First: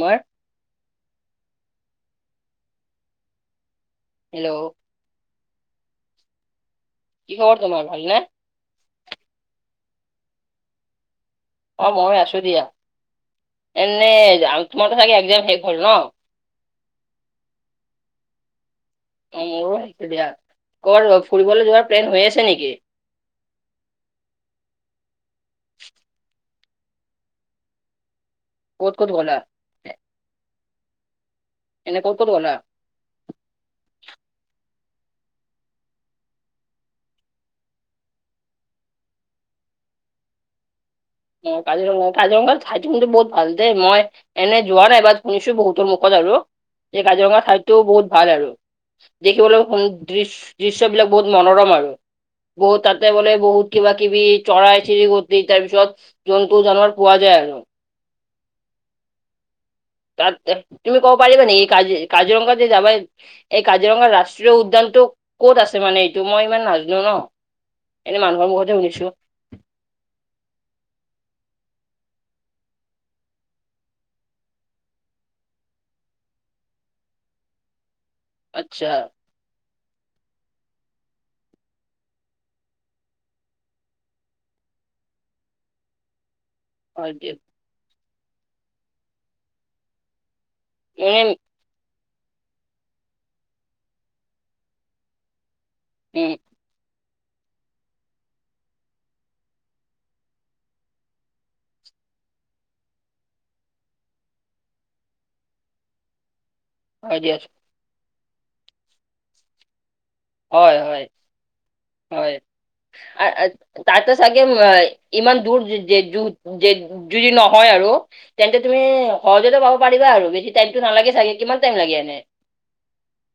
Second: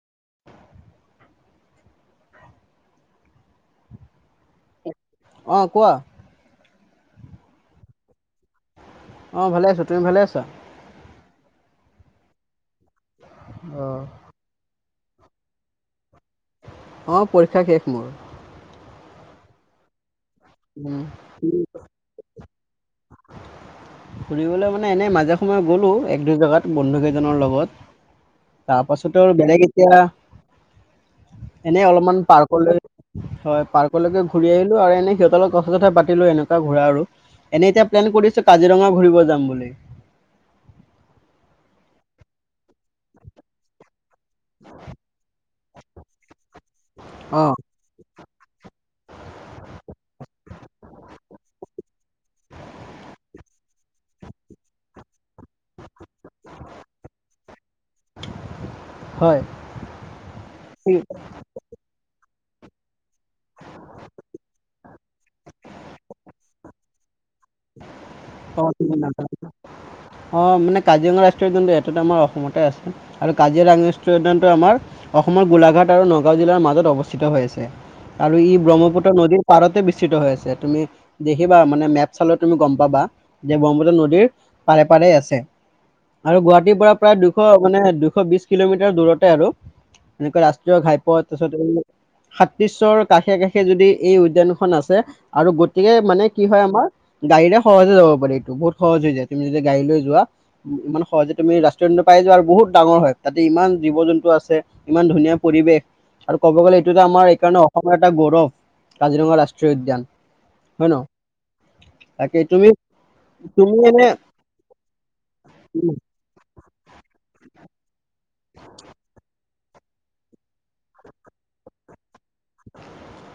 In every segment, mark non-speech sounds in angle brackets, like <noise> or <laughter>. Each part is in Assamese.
মই হেল্ল'। অ কোৱা। কি খবৰ তোমাৰ ভাল নে? অ ভালে আছো তুমি ভালে আছা? অ', মই আছো দিয়া অ এনে তোমাৰটো চাগে এক্সাম শেষ হ'ল ন। অ পৰীক্ষা শেষ মোৰ। অ', মোৰো হৈছে দিয়া উম। কৰ ফুৰিবলৈ যোৱাৰ প্লেন হৈ আছে নেকি ফুৰিবলে মানে এনেই মাজে সময়ে গ'লো এক দুই জেগাত বন্ধু কেইজনৰ লগত তাৰ ক'ত ক'ত পাছতো গ'লা? আৰু বেলেগ এতিয়া। এনেই এনে ক'ত অলপমান ক'ত গ'লা? পাৰ্কলৈ হয় পাৰ্কলৈকে ঘূৰি আহিলো আৰু এনে সিহঁতৰ লগত কথা- চথা পাতিলো এনেকুৱা ঘূৰা আৰু এনে এতিয়া প্লেন কৰিছোঁ কাজিৰঙা ঘূৰিব যাম বুলি। অ' কাজিৰঙা, কাজিৰঙা ঠাইটো কিন্তু বহুত ভাল দেই মই এনে যোৱা নাই বাত শুনিছো বহুতৰ মুখত আৰু এই কাজিৰঙা অ ঠাইতো বহুত ভাল আৰু দেখিবলৈ দৃ দৃশ্যবিলাক বহুত মনোৰম আৰু। বহুত তাতে মানে বহুত কিবা-কিবি চৰাই চিৰিকতি তাৰ পিছত জন্তু-জানৱাৰ পোৱা যায় আৰু। হয়। তাত তুমি ক'ব পাৰিবা নেকি কাজি কাজিৰঙাত এই কাজিৰঙাৰ ৰাষ্ট্ৰীয় উদ্যানতটো ক'ত আছে মানে এইটো মই ইমান নাজনো ন। <inaudible> অ মুখতে শুনিছো অ মানে কাজিৰঙা ৰা <unintelligible> সেইটোতো আমাৰ অসমতে আছে আৰু কাজিৰঙা ৰষ্ট্ৰীয় উদ্যানটো আমাৰ অসমৰ গোলাঘাট আৰু নগাঁও জিলাৰ মাজত অৱস্থিত হৈ আছে আৰু ই আচ্ছা ব্ৰহ্মপুত্ৰ নদীৰ পাৰতে বৃস্তিত হৈ আছে তুমি দেখিবা মানে মেপ চালে তুমি গম পাবা। যে ব্ৰহ্মপুত্ৰ নদীৰ পাৰে পাৰে আছে আৰু গুৱাহাটীৰ পৰা হয় প্ৰায় দিয়ক দুশ মানে দু বিশ কিলোমিটাৰ দূৰত আৰু এনেকে ৰাষ্ট্ৰীয় ঘাইপথ এনে তাৰপাছত সাতিশ্বৰ কাষে কাষে যদি এই উদ্যানখন আছে আৰু গ গতিকে মানে উম কি হয় আমাৰ গাড়ীৰে সহজ যাব পাৰি এইটো বহুত সহজ হৈ যায় তুমি যদি গাড়ী লৈ যোৱা মানে সহজতে তুমি ৰাষ্ট্ৰীয় উদ্যান পাই যোৱা আৰু বহুত ডা ডাঙৰ হয়, তাতে ইমান জীৱ-জন্তু আছে ইমান ধুনীয়া পৰিৱেশ আৰু ক'ব গ'লে এইটোতো হয় আমাৰ দিয়ক এইকাৰণে অসমৰ এটা গৌৰৱ কাজিৰঙা ৰাষ্ট্ৰীয় উদ্যান। হয় হয় হয়। তাকে তুমি তুমি এনে তাতে চাগে ইমান দূৰ যদি নহয় আৰু তেন্তে তুমি স পাৰিবা আৰু বেছি টাইমটো নালাগে চাগে কিমান টাইম লাগে এনে?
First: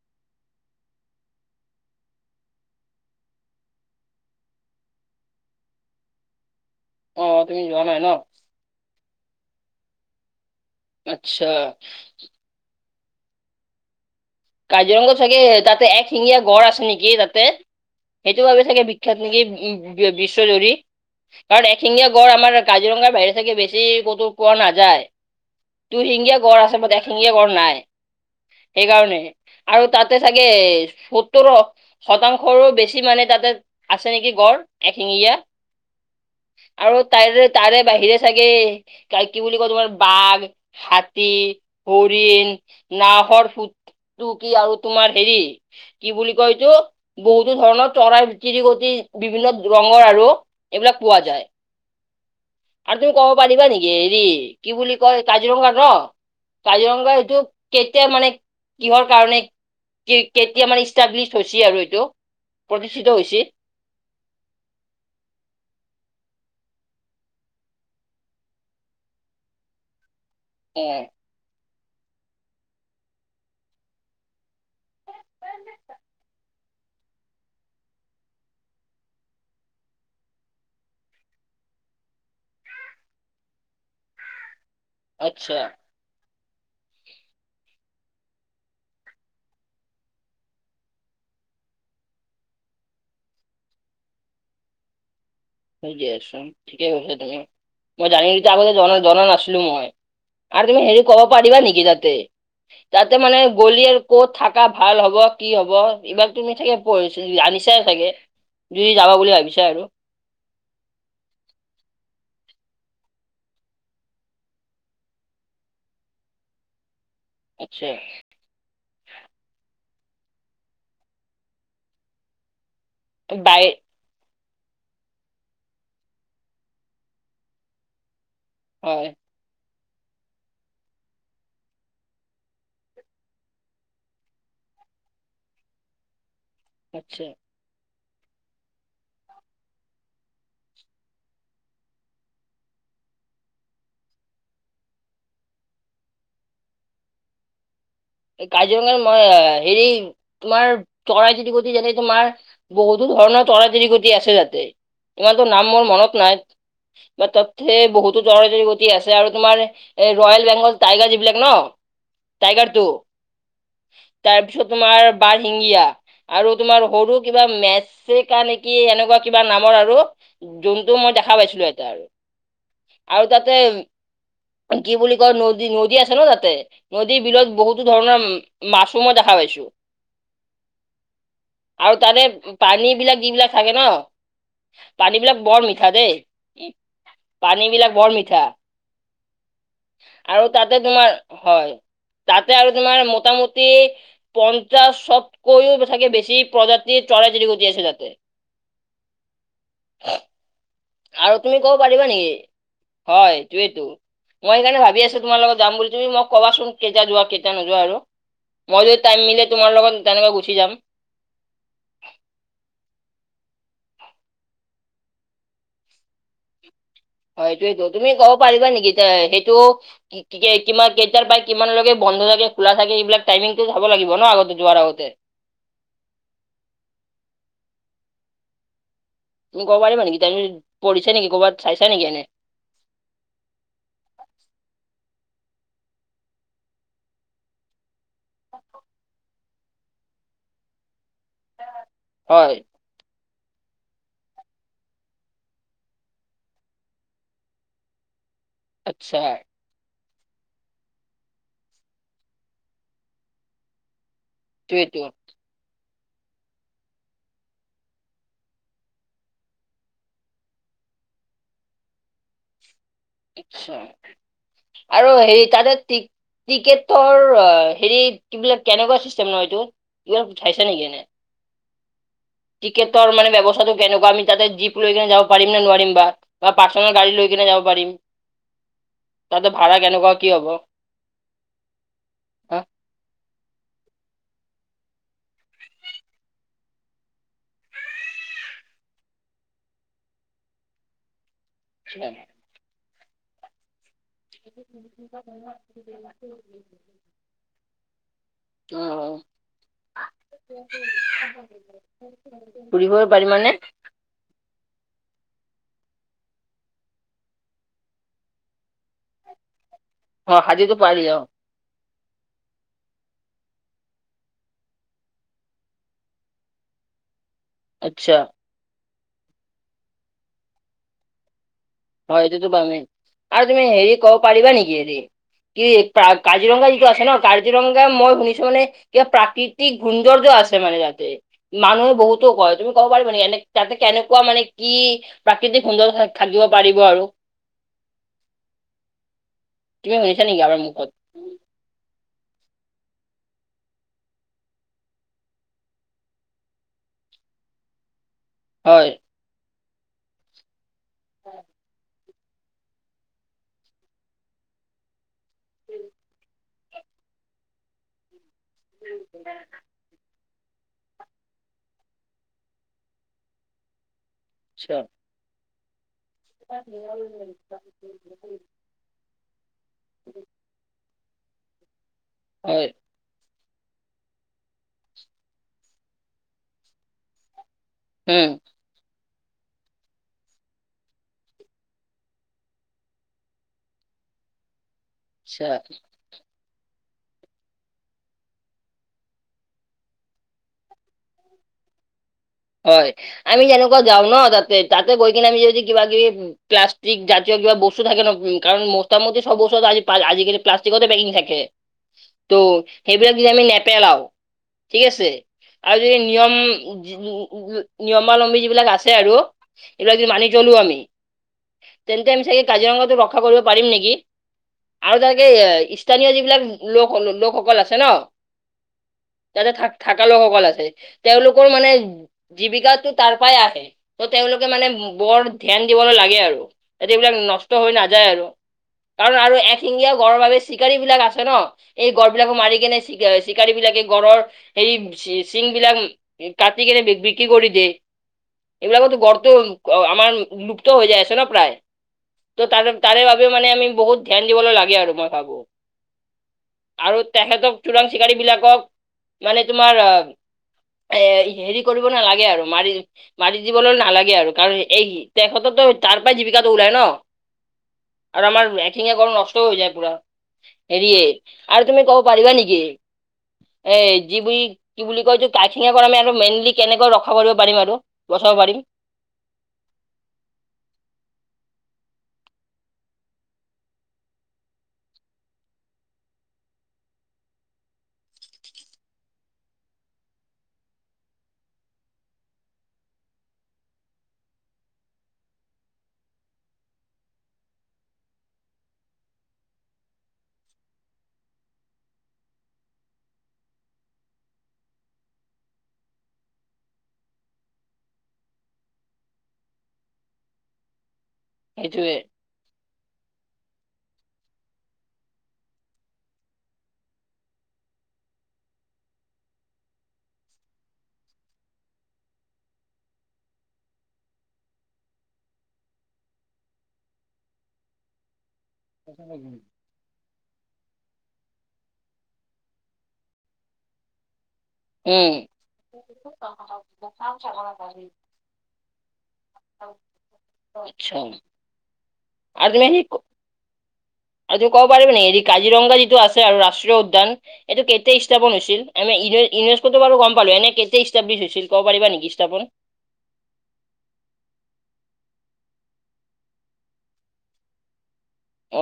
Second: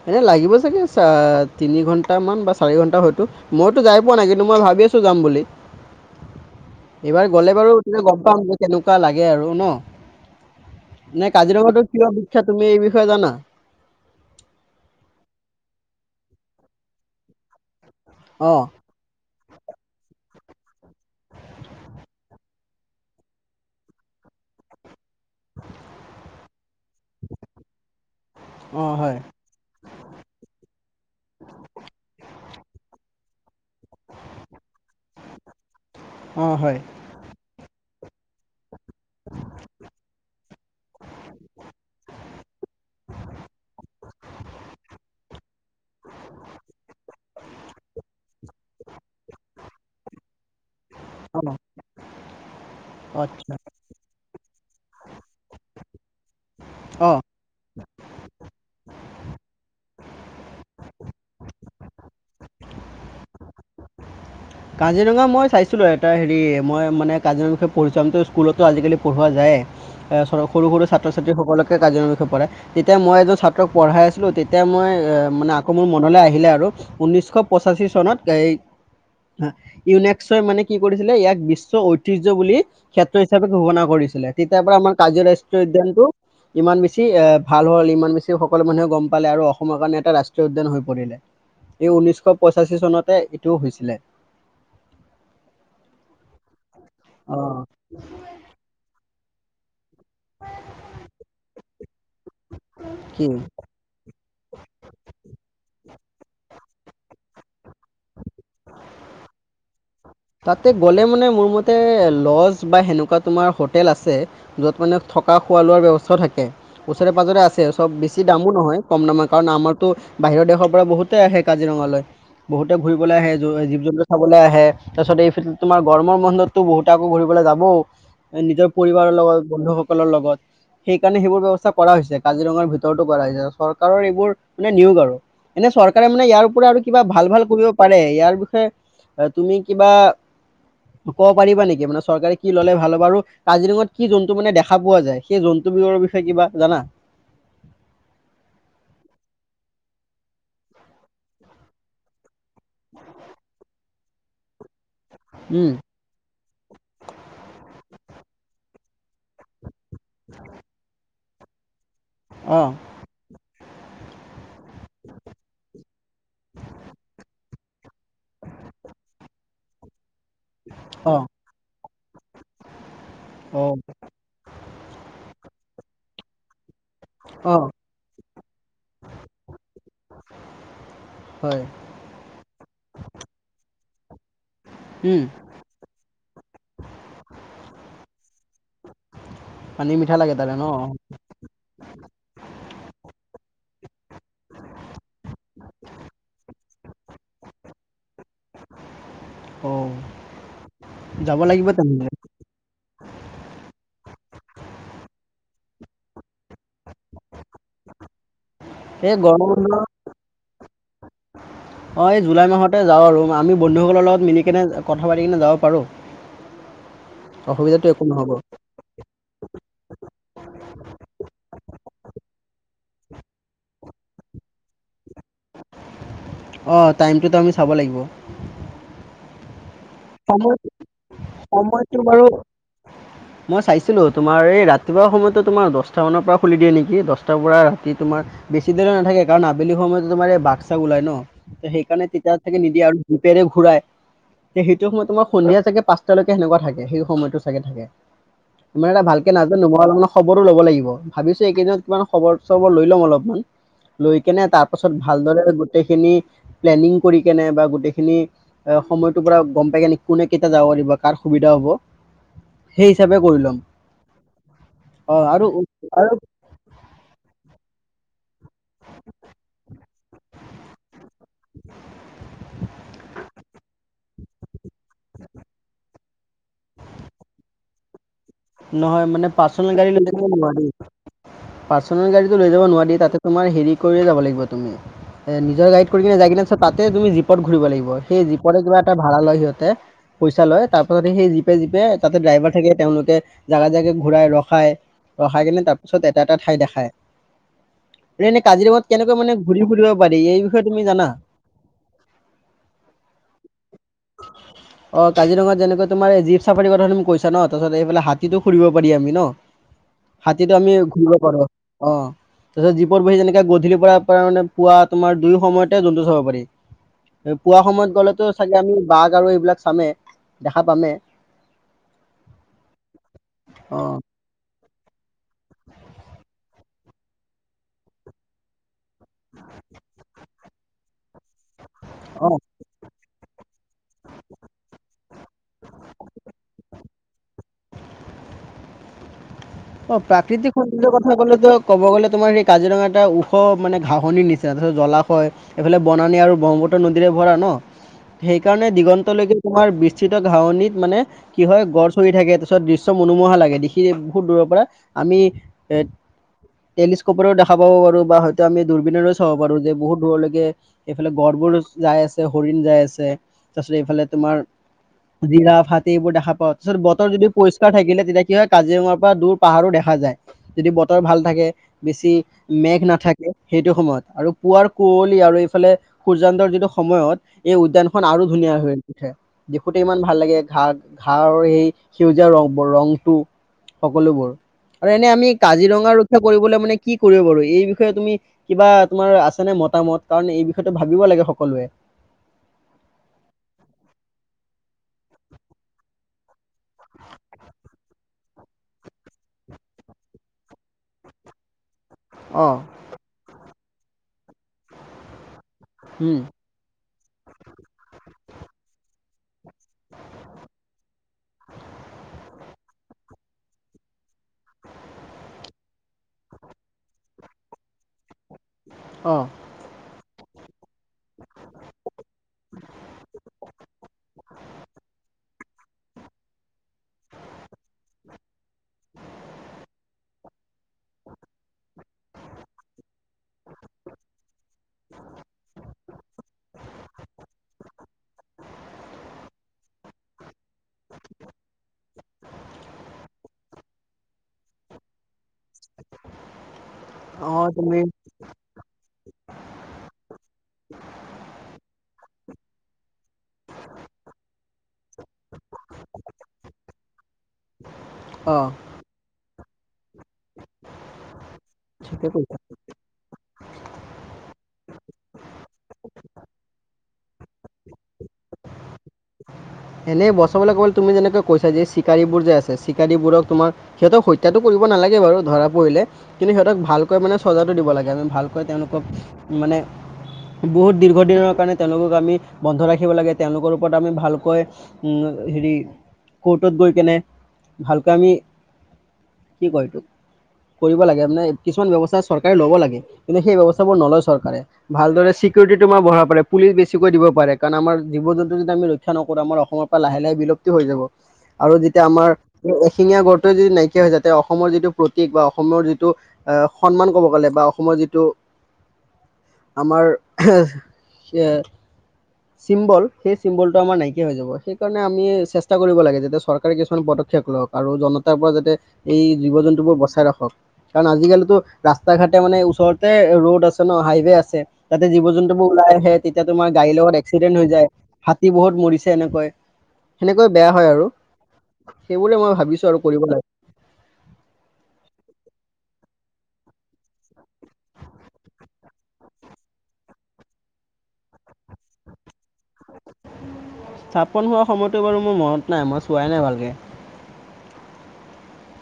এনে লাগিব চাগে চ তিনি ঘন্টামান বা চাৰি ঘন্টা হয়তো মইতো যাই পোৱা নাই কিন্তু মই ভাবি আছো যাম বুলি। <inaudible> অ এইবাৰ গ'লে তুমি বাৰু যোৱা নাই তেতিয়া ন গম পাম যে কেনেকুৱা লাগে আৰু ন? নে আচ্ছা কাজিৰঙাটো কিয় বিখ্যাত তুমি এই বিষয়ে জানা? কাজিৰঙাটো চাগে তাতে এশিঙীয়া গড় আছে নেকি তাতে? সেইটো অঁ বাবে চাগে বিখ্যাত নিকি বিশ্বজুৰি। কাৰণ এশিঙীয়া গড় আমাৰ কাজিৰঙাৰ বাহিৰে চাগে বেছি ক'তো পোৱা নাযায়। দুই শিঙীয়া গঁড় আছে বাত এশিঙীয়া গঁড় নাই অঁ হয় সেইকাৰণে। আৰু তাতে চাগে সত্ৰৰ শতাংশৰো বেছি মানে তাতে আছে নেকি গড় এ শিঙীয়া, অঁ হয় আৰু তাৰে তাৰে বাহিৰে চাগে ক কি বুলি কয় তোমাৰ বাঘ হাতী হৰিণ নাহৰ ফুট ত কি আৰু তোমাৰ হেৰি কি বুলি কৈছো বহুতো ধৰণৰ চৰাইৰ চিৰিকটি বিভিন্ন ৰঙৰ আৰু, এইবিলাক পোৱা যায় অঁ আৰু তুমি ক'ব আচ্ছা পাৰিবা নেকি হেৰি কি বুলি কয় কাজিৰঙা ন কাজিৰঙা অঁ এইটো কেতিয়া মানে, কিহৰ কাৰণে কি কেতিয়া মানে ইষ্টাব্লিছ হৈছে আৰু এইটো। প্ৰতিষ্ঠিত হৈছিল, কাজিৰঙা মই চাইছিলো এটা হেৰি মই মানে কাজিৰঙা বিষয়ে পঢ়িছিলো স্কুলতো আজিকালি পঢ়োৱা যায় সৰু অ সৰু ছাত্ৰ ছাত্ৰীসকলক, কাজিৰঙাৰ বিষয়ে পঢ়ায় তেতিয়া মই এজন ছাত্ৰক পঢ়াই আছিলোঁ তেতিয়া মই মানে আকৌ মোৰ মনলৈ আহিলে আৰু ঊন্নিশ পঁচাশী চনত এ <unintelligible> অ ইউনেক্সই মানে কি কৰিছিলে, ইয়াক বিশ্ব ঐতিহ্য বুলি ক্ষেত্ৰ হিচাপে ঘোষণা কৰিছিলে। তাৰ পৰৰা আমাৰ কাজিৰঙা আচ্ছা ৰাষ্ট্ৰীয় উদ্যানটো। ইমান বেছি ভাল হ'ল ইমান বেছি সকলো মানুহে গম পালে আৰু অসমৰ কাৰণে এটা ৰাষ্ট্ৰীয় উদ্যান হৈ পৰিলে। এই ঊনৈশ পঁচাশী চনতে এইটোও হৈছিলে। বুজি আছো, ঠিকেই হৈছে অ তুমি মই জিতিয়া আগতে জনা নাছিলো মই। আৰু তুমি হেৰি ক'ব পাৰিবা নেকি তাতে তাতে কি মানে গলিয় ক'ত থাকা ভাল হ'ব কি হ'ব, এইবাৰ তুমি চাগেছ আনিছা চাগে যুদি যাবা বুলি ভাবিছা আৰু তাতে গ'লে মানে মোৰ মতে লজ বা সেনেকুৱা তোমাৰ হোটেল আছে য'ত মানে থকা খোৱা লোৱাৰ ব্যৱস্থা থাকে। ওচৰে পাজৰে আছে আচ্ছা চব বেছি দামো নহয়। কম নময় <unintelligible> কাৰণ আমাৰতো বাহিৰৰ দেশৰ পৰা বহুতেই আহে কাজিৰঙালৈ বহুত ত' ঘূৰিবলৈ আহে বাই জীৱ জন্তু চাবলৈ আহে। তাৰ পিছত এই তোমাৰ গৰমৰ বন্ধতো বহুত আকৌ ঘূৰিবলৈ যাব নিজৰ হয় পৰিবাৰৰ লগত বন্ধুসকলৰ লগত। সেইকাৰণে সেইবোৰ ব্যৱস্থা কৰা হৈছে কাজিৰঙাৰ ভিতৰতো কৰা হৈছে চৰকাৰৰ এইবোৰ মানে নিয়োগ আৰু। এনে চৰকাৰে মানে ইয়াৰ পৰা আৰু কিবা আচ্ছা ভাল ভাল কৰিব পাৰে ইয়াৰ বিষয়ে, তুমি কিবা ক'ব পাৰিবা নেকি মানে চৰকাৰে কি ল'লে ভাল হ'ব। আৰু কাজিৰঙাত কি জন্তু মানে দেখা পোৱা যায় সেই জন্তু ডিব্ৰুগড় বিষয়ে কিবা জানা, <unintelligible> এই কাজিৰঙাৰ মই হেৰি, তোমাৰ চৰাই চিৰি কটি যেনে তোমাৰ। বহুতো ধৰণৰ চৰাই চিৰিকটি আছে তাতে, ইমানতো নাম উম মোৰ মনত নাই, তাতে বহুতো চৰাই চিৰকটি আছে আৰু তোমাৰ এই ৰয়েল বেংগল টাইগাৰ যিবিলাক ন অ টাইগাৰ টো <unintelligible> তাৰপিছত তোমাৰ বাৰ শিগিয়া, আৰু তোমাৰ সৰু কিবা মেচকা নেকি এনেকুৱা কিবা নামৰ আৰু যোনটো মই অ দেখা পাইছিলো এতিয়া আৰু <unintelligible> আৰু তাতে অ কি বুলি কয়, নদী নদ নদী আছে ন তাতে নদীৰ বিলত অ বহুতো ধৰণৰ মাছো মই দেখা পাইছো। হয় আৰু তাতে পানী বিলাক যিবিলাক থাকে, ন পানী উম বিলাক বৰ মিঠা দেই। পানী বিলাক বৰ মিঠা, পানী মিঠা লাগে আৰু তাৰে ন তাতে তোমাৰ হয়, তাত আৰু তোমাৰ মোটামুটি পঞ্চাশতকৈও থাকে বেছি প্ৰজাতিৰ চৰাই চৰিকুটি জি আছে তাতে <unintelligible> অ' আৰু যাব তুমি লাগিব ক'ব পাৰিবা তেনেহ'লে নেকি? হয় তয়েইেতো মই সেইকাৰণে ভাবি আছো তোমাৰ লগত যাম বুলি তুমি মোক। কবাচোন কেতিয়া যোৱা কেতিয়া নোযোৱা আৰু? মই যদি এই টাইম গৰম মিলে বন্ধ তোমাৰ লগত তেনেকৈ গুচি যাম। অ এই জুলাই মাহতে যাও আৰু আমি। বন্ধুসকলৰ লগত মিলিকিনে কথা পাতি কিনে যাব পাৰোঁ। হয় এইটোয়টো অসুবিধাটো একো তুমি নহ'ব ক'ব পাৰিবা নেকি এ সেইটো কি কেইটাৰ প কিমানলৈকে। বন্ধ থাকে খোলা থাকে এইবিলাক টাইমিংটো যাব লাগিব ন আগতে যোৱাৰ আগতে। অঁ টাইমটোতো আমি চাব লাগিব তুমি ক'ব পাৰিবা নেকি সময় তুিঢ়িছ নেকি ক'বাত চাইছ সময়টো নেকি এনে বাৰু মই চাইছিলো তোমাৰ এই ৰাতিপুৱা সময়ত তোমাৰ দছটা মানৰ পৰা খুলি দিয়ে নেকি, দছটাৰ পৰা ৰাতি তোমাৰ বেছি দেৰিলৈকে নাথাকে কাৰণ আবেলি সময়তো তোমাৰ এ বাঘ চাক ওলাই ন সেইকাৰণে হয় তেতিয়াকে নিদিয়ে আৰু জোপেৰে ঘূৰাই সেই সিটো সময়ত তোমাৰ সন্ধিয়াাগে পাঁচটালৈকে সেনেকুৱা থাকে সেই সময়তোগে থাকে। তোমাৰ এটা আচ্ছা ভালকে নাজানো <unintelligible> খবৰো ল'ব লাগিব। ভাবিছো এইকেইদিনত কিমান খবৰ চবৰ লৈ লম অলপমান। লৈ কেনে তাৰ পাছত এইটোৱেইটো ভালদৰে গোটেই খিনি পিলেনীগ কৰি কেনে বা গোটে খিনি সময়তো গম পাইগেনিক কোনে কেতিয়া যাব দিব কাৰ সুবিধা হ'ব। সেই হিচাপে কৰি ল'ম আচ্ছা। আৰু হেৰি তাতে টিক আৰু ট্ৰিকেটৰ হেৰি কিবিলাক কেনেকুৱা চিষ্টেম নহয় এইটো, কিয় উঠাইছে নেকি এনে <unintelligible> টিকেটৰ মানে ব্যৱস্থাটো কেনেকুৱা আমি তাতে জীপ লৈ কিনে যাব পাৰিম নে নোৱাৰিম বা। বা পাৰ্চনেল গাড়ী লৈ কিনে যাব পাৰিম। নহয় মানে তাতে পাৰ্চনেল ভাড়া গাড়ী কেনেকুৱা লৈাক কি হ'ব নোৱাৰি পাৰ্চনেল গাড়ীটো লৈ হা যাব নোৱাৰি তাতে তোমাৰ হেৰি কৰিয়ে যাব লাগিব তুমি। এ নিজৰ গাইড কৰি কিনে যাই কিনে চত তাতে তুমি জীপত ঘুৰিব লাগিব, সেই জীপতে কিবা এটা ভাড়া লয় সিহঁতে। পইচা লয় তাৰ পাছত সেই জিপে জিপে তাতে ড্ৰাইভাৰ থাকে তেওঁলোকে জোগা জেগে ঘূৰাই ৰখাই, ৰখাই কিনে তাৰপিছত এটা এটা ঠাই দেখায়। এনেই অ কাজিৰঙাত কেনেকৈ মানে ঘূৰি ফুৰিব পাৰি। এই বিষয়ে তুমি জানা? ফুৰিব পাৰি মানে। অ কাজিৰঙাত যেনেকে তোমাৰ জী চাফাৰী কথা তুম কৈছা ন তাৰপিছত এইালে হাতীটো ফুৰিব। <unintelligible> অ হাতীতো আমি হাতীটো পাৰি ঘূৰিব অ পাৰো অ তাপিছত জীপত বহি যেনেকে গধূলিৰ পৰা ত মানে পুৱা তোমাৰ দুয়ো সময়তে জন্তু চাব পাৰি। পুৱা সময়ত আচ্ছা গ'লেতো চাগে আমি বাঘ আৰু এইবিলাক চামে দেখা পামে। হয় এইটোতো বামে আৰু তুমি অ হেৰি ক'ব পাৰিবা নেকি কি কাজিৰঙা যিটো আছে ন কাজিৰঙা মই শুনিছো মানে কিবা প্ৰাকৃতিক সৌন্দৰ্য আছে মানে যাতে মানুহে বহুতো অ কয় তুমি ক'ব পাৰিবা নে এনে তাতে কেনেকুৱা মানে কি প্ৰাকৃতিক সুন্দৰ থাকিব। পাৰিব আৰু। তুমি অ', শুনিছা নেকি প্ৰাকৃতিক আমাৰ মুখত? সৌন্দৰ্য কথা ক'লেতো ক'ব গ'লে তোমাৰ সেই কাজিৰঙা এটা ওখ মানে, ঘাঁহনিৰ নিচিনা তাৰপিছত জলাশয় এইফালে বনানী আৰু ব্ৰহ্মপত্ৰ নদীৰে নোৱাৰি সেইকাৰণে হয়, দিগন্তে তোমাৰ বিস্ত ঘনিত মানে কি হয় গ <unintelligible> থাকে, তাৰপিছত দৃশ্য মনোমোহা লাগে, দেখি বহুত দূৰ আমি এ টেলিস্কপৰো দেখা পাব পাৰো বা আমি দুৰ্বীনেৰেও চাব পাৰো যে বহুত দূৰলৈকে এইফালে গড়বোৰ যাই আছে হৰিণ যাই আছে তাৰপিছত এইফালে তোমাৰ চিয়ৰ। জিৰা এইবোৰ দেখা পাওঁ তাৰছত বতৰ যদি পৰিষ্কাৰ থাকে তেতিয়া কি হয় কাজিৰঙাৰ পৰা দূৰ দেখা যায় যদি বতৰ ভাল থাকে বেছি হয়, মেঘ নাথাকে সেইটো সময়ত আৰু পুৱাৰ কুঁৱলী আৰু এইফালে সূৰ্যান্তৰ যিটো সময়ত এই উদ্যানখন আৰু উম, ধুনীয়া হয়। উঠে দেখোতে ইমান ভাল লাগে ঘাঁ ঘৰ সেই সেউজীয়া ৰং ৰংটো সকলোবোৰ আৰু এনে আমি আচ্ছা, কাজিৰঙা ৰক্ষা কৰিবলৈ মানে কি কৰিব বাৰু এই বিষয়ে তুমি কিবা তোমাৰ আছে নে মতামত কাৰণ এই বিষয়েটো ভাবিব লাগে সকলোৱে হয় আমি যেনেকুৱা যাওঁ ন তাতে তাতে বৈ কিনে আমি যদি কিবা কিবি প্লাষ্টিক জাতীয় কিবা বস্তু থাকে ন কাৰণ মোটামুটি সব বস্তু আজি আজিকালি প্লাষ্টিকৰ পেকিং থাকে ত' অ', সেইবিলাক যদি আমি নেপেলাও ঠিক আছে আৰু যদি উম নিয়ম নিয়মাৱলম্বী যিবিলাক আছে আৰু এইবিলাক যদি মানি চলো আমি তেন্তে আমি চাগে কাজিৰঙাতো ৰক্ষা কৰিব পাৰিম নেকি আৰু তেনেকে স্থানীয় যিবিলাক লোক লোকসকল আছে ন অ তাতে থ থকা লোকসকল আছে তেওঁলোকৰ মানে জীৱিকাটো তাৰ পৰাই আহে ত তেওঁলোকে মানে বৰ ধ্যান দিব ন লাগে আৰু য এইবিলাক নষ্ট হৈ নাযায় আৰু কাৰণ আৰু এক শিঙীয়া গড়ৰ বাবে চিকাৰী বিলাক আছে ন এই গড় বিলাকো মাৰি কেনে চিকাৰী বিলাক গড়ৰ সেই চিং বিলাক কাটি কেনে বিক্ৰী কৰি দিয়ে এইবিলাকতো গড়টো আমাৰ লুপ্ত হৈ যায় আছে ন প্ৰায় ত' তাৰে তাৰে বাবেও মানে আমি বহুত ধ্যান দিবলৈ লাগে আৰু মই ভাবো আৰু অ তেখেতক তুমি চোৰাং চিকাৰী বিলাকক মানে তোমাৰ এ হেৰি কৰ নালাগে আৰু মাৰি মাৰি দিবলৈ নালাগে আৰু কাৰণ এই তেখেতো তাৰ পৰাই জীৱিকাটো ওলাই ন আৰু অ আমাৰ এঠিঙা গড় নষ্ট হৈ যায় পুৰা হৰিয় আৰু তুমি কব ঠিকে পাৰিবা কৈছা নেকি এ যিিব কি বুলি কয় এই কাখিঙা কৰা আমি আৰু মেইনলি কেনেকৈ ৰখা কৰিব পাৰিম আৰু বচাব পাৰিম এনেই বছৰলৈ ক'লে তুমি যেনেকে কৈছা যে চিকাৰীবোৰ যে আছে চিকাৰীবোৰক তোমাৰ সিহতক হত্যাাতটো কৰি ভালকৈ মানে চজাটো দিব লাগে আমি ভালকৈ তেওঁলোকক মানে বহুত দীৰ্ঘদিনৰ কাৰণে তেওঁলোকক আমি বন্ধ ৰাখিব লাগে তেওঁলোকৰ ওপৰত আমি ভালকৈ উম হেৰি কৰ্টত গৈ কেনে ভালকৈ আমি কি কয় তোক কৰিব লাগে মানে কিছুমান ব্ৱস্থা চৰকাৰে ল'ব লাগে কিন্তু সেই ব্য্ৱস্থাাবোৰ নলয় চৰকাৰে ভালদৰে চিকিউৰিটিটো আমাৰ বঢ়া পুলিচ বেছিকৈ দিব পাৰে কাৰণ আমাৰ জীৱ জন্তু যদি আমি ৰক্ষা নকৰোঁ আমাৰ <unintelligible> পৰা লাহে লাহে বিলুপ্তি হৈ যাব আৰু যেতিয়া সেইটোৱে আমাৰ এশিঙীয়া গড় যদি নাইকিয়া হৈ যায়, তে অসমৰ যিটো প্ৰতীক বা অসমৰ যিটো আহ সন্মান কব গ'লে বা অসমৰ যিটো <inaudible> আমাৰ চিম্বল সেই চিম্বলটো আমাৰ নাইকিয়া হৈ যাব। সেইকাৰণে আমি চেষ্টা কৰিব লাগে যাতে চৰকাৰে কিছুমান পদক্ষেপ লওক আৰু জনতাৰ পৰা যাতে এই জীৱ জন্তুবোৰ বচাই ৰাখক। কাৰণ আজিকালিতো ৰাস্তা ঘাটে মানে ওচৰতে ৰ'ড আছে ন হাইৱে আছে। তাতে জীৱ উম জন্তুবোৰ ওলাই আহে তেতিয়া তোমাৰ গাড়ীৰ লগত এক্সিডেণ্ট হৈ যায়, হাতী বহুত মৰিছে এনেকৈ। সেনেকৈ বেয়া হয় আৰু আচ্ছা সেইবোৰে মই ভাবিছো আৰু কৰিব লাগ এইটো কব পাৰিব নি এইটো কাজিৰঙ যিটো আছে আৰু ৰাষ্ট্ৰীয় উদ্যান এইটো কেতিয়া স্থাপন হৈছিল আমি <unintelligible> ইউনেস্কোটো বাৰু গম পালো, এনে কেতিয়া ইষ্টাব্লিছ হৈছিল কব পাৰিবা নেকি স্থাপন? স্থাপন হোৱা সময়টো বাৰু মোৰ মনত নাই, মই চোৱাই নাই ভালকৈ।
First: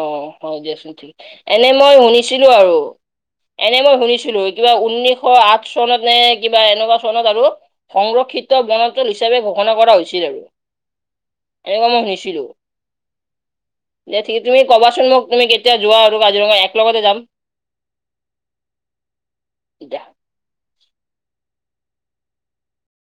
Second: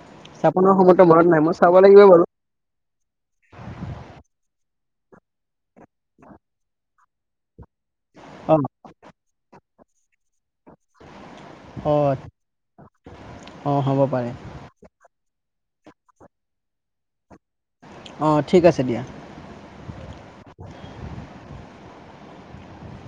অ', হয় দিয়াচোন ঠিক, নাই এনে চাব মই লাগিব বাৰু শুনিছিলো আৰু এনে মই শুনিছিলো কিবা উত ঊনৈশ আঠ চনত নে কিবা এনেকুৱা চনত আৰু সংৰক্ষিত অ বনাঞ্চল হিচাপে ঘ কৰা হৈছিল আৰু এনেকুৱা অ মই শুনিছিলো। অ হ'ব পাৰে ঠিক তুমি ক'বাচোন মোক তুমি কেতিয়া যোৱা আৰু কাজিৰঙা এক লগগতে যাম অ ঠিক আছে দিয়া। তেতিয়া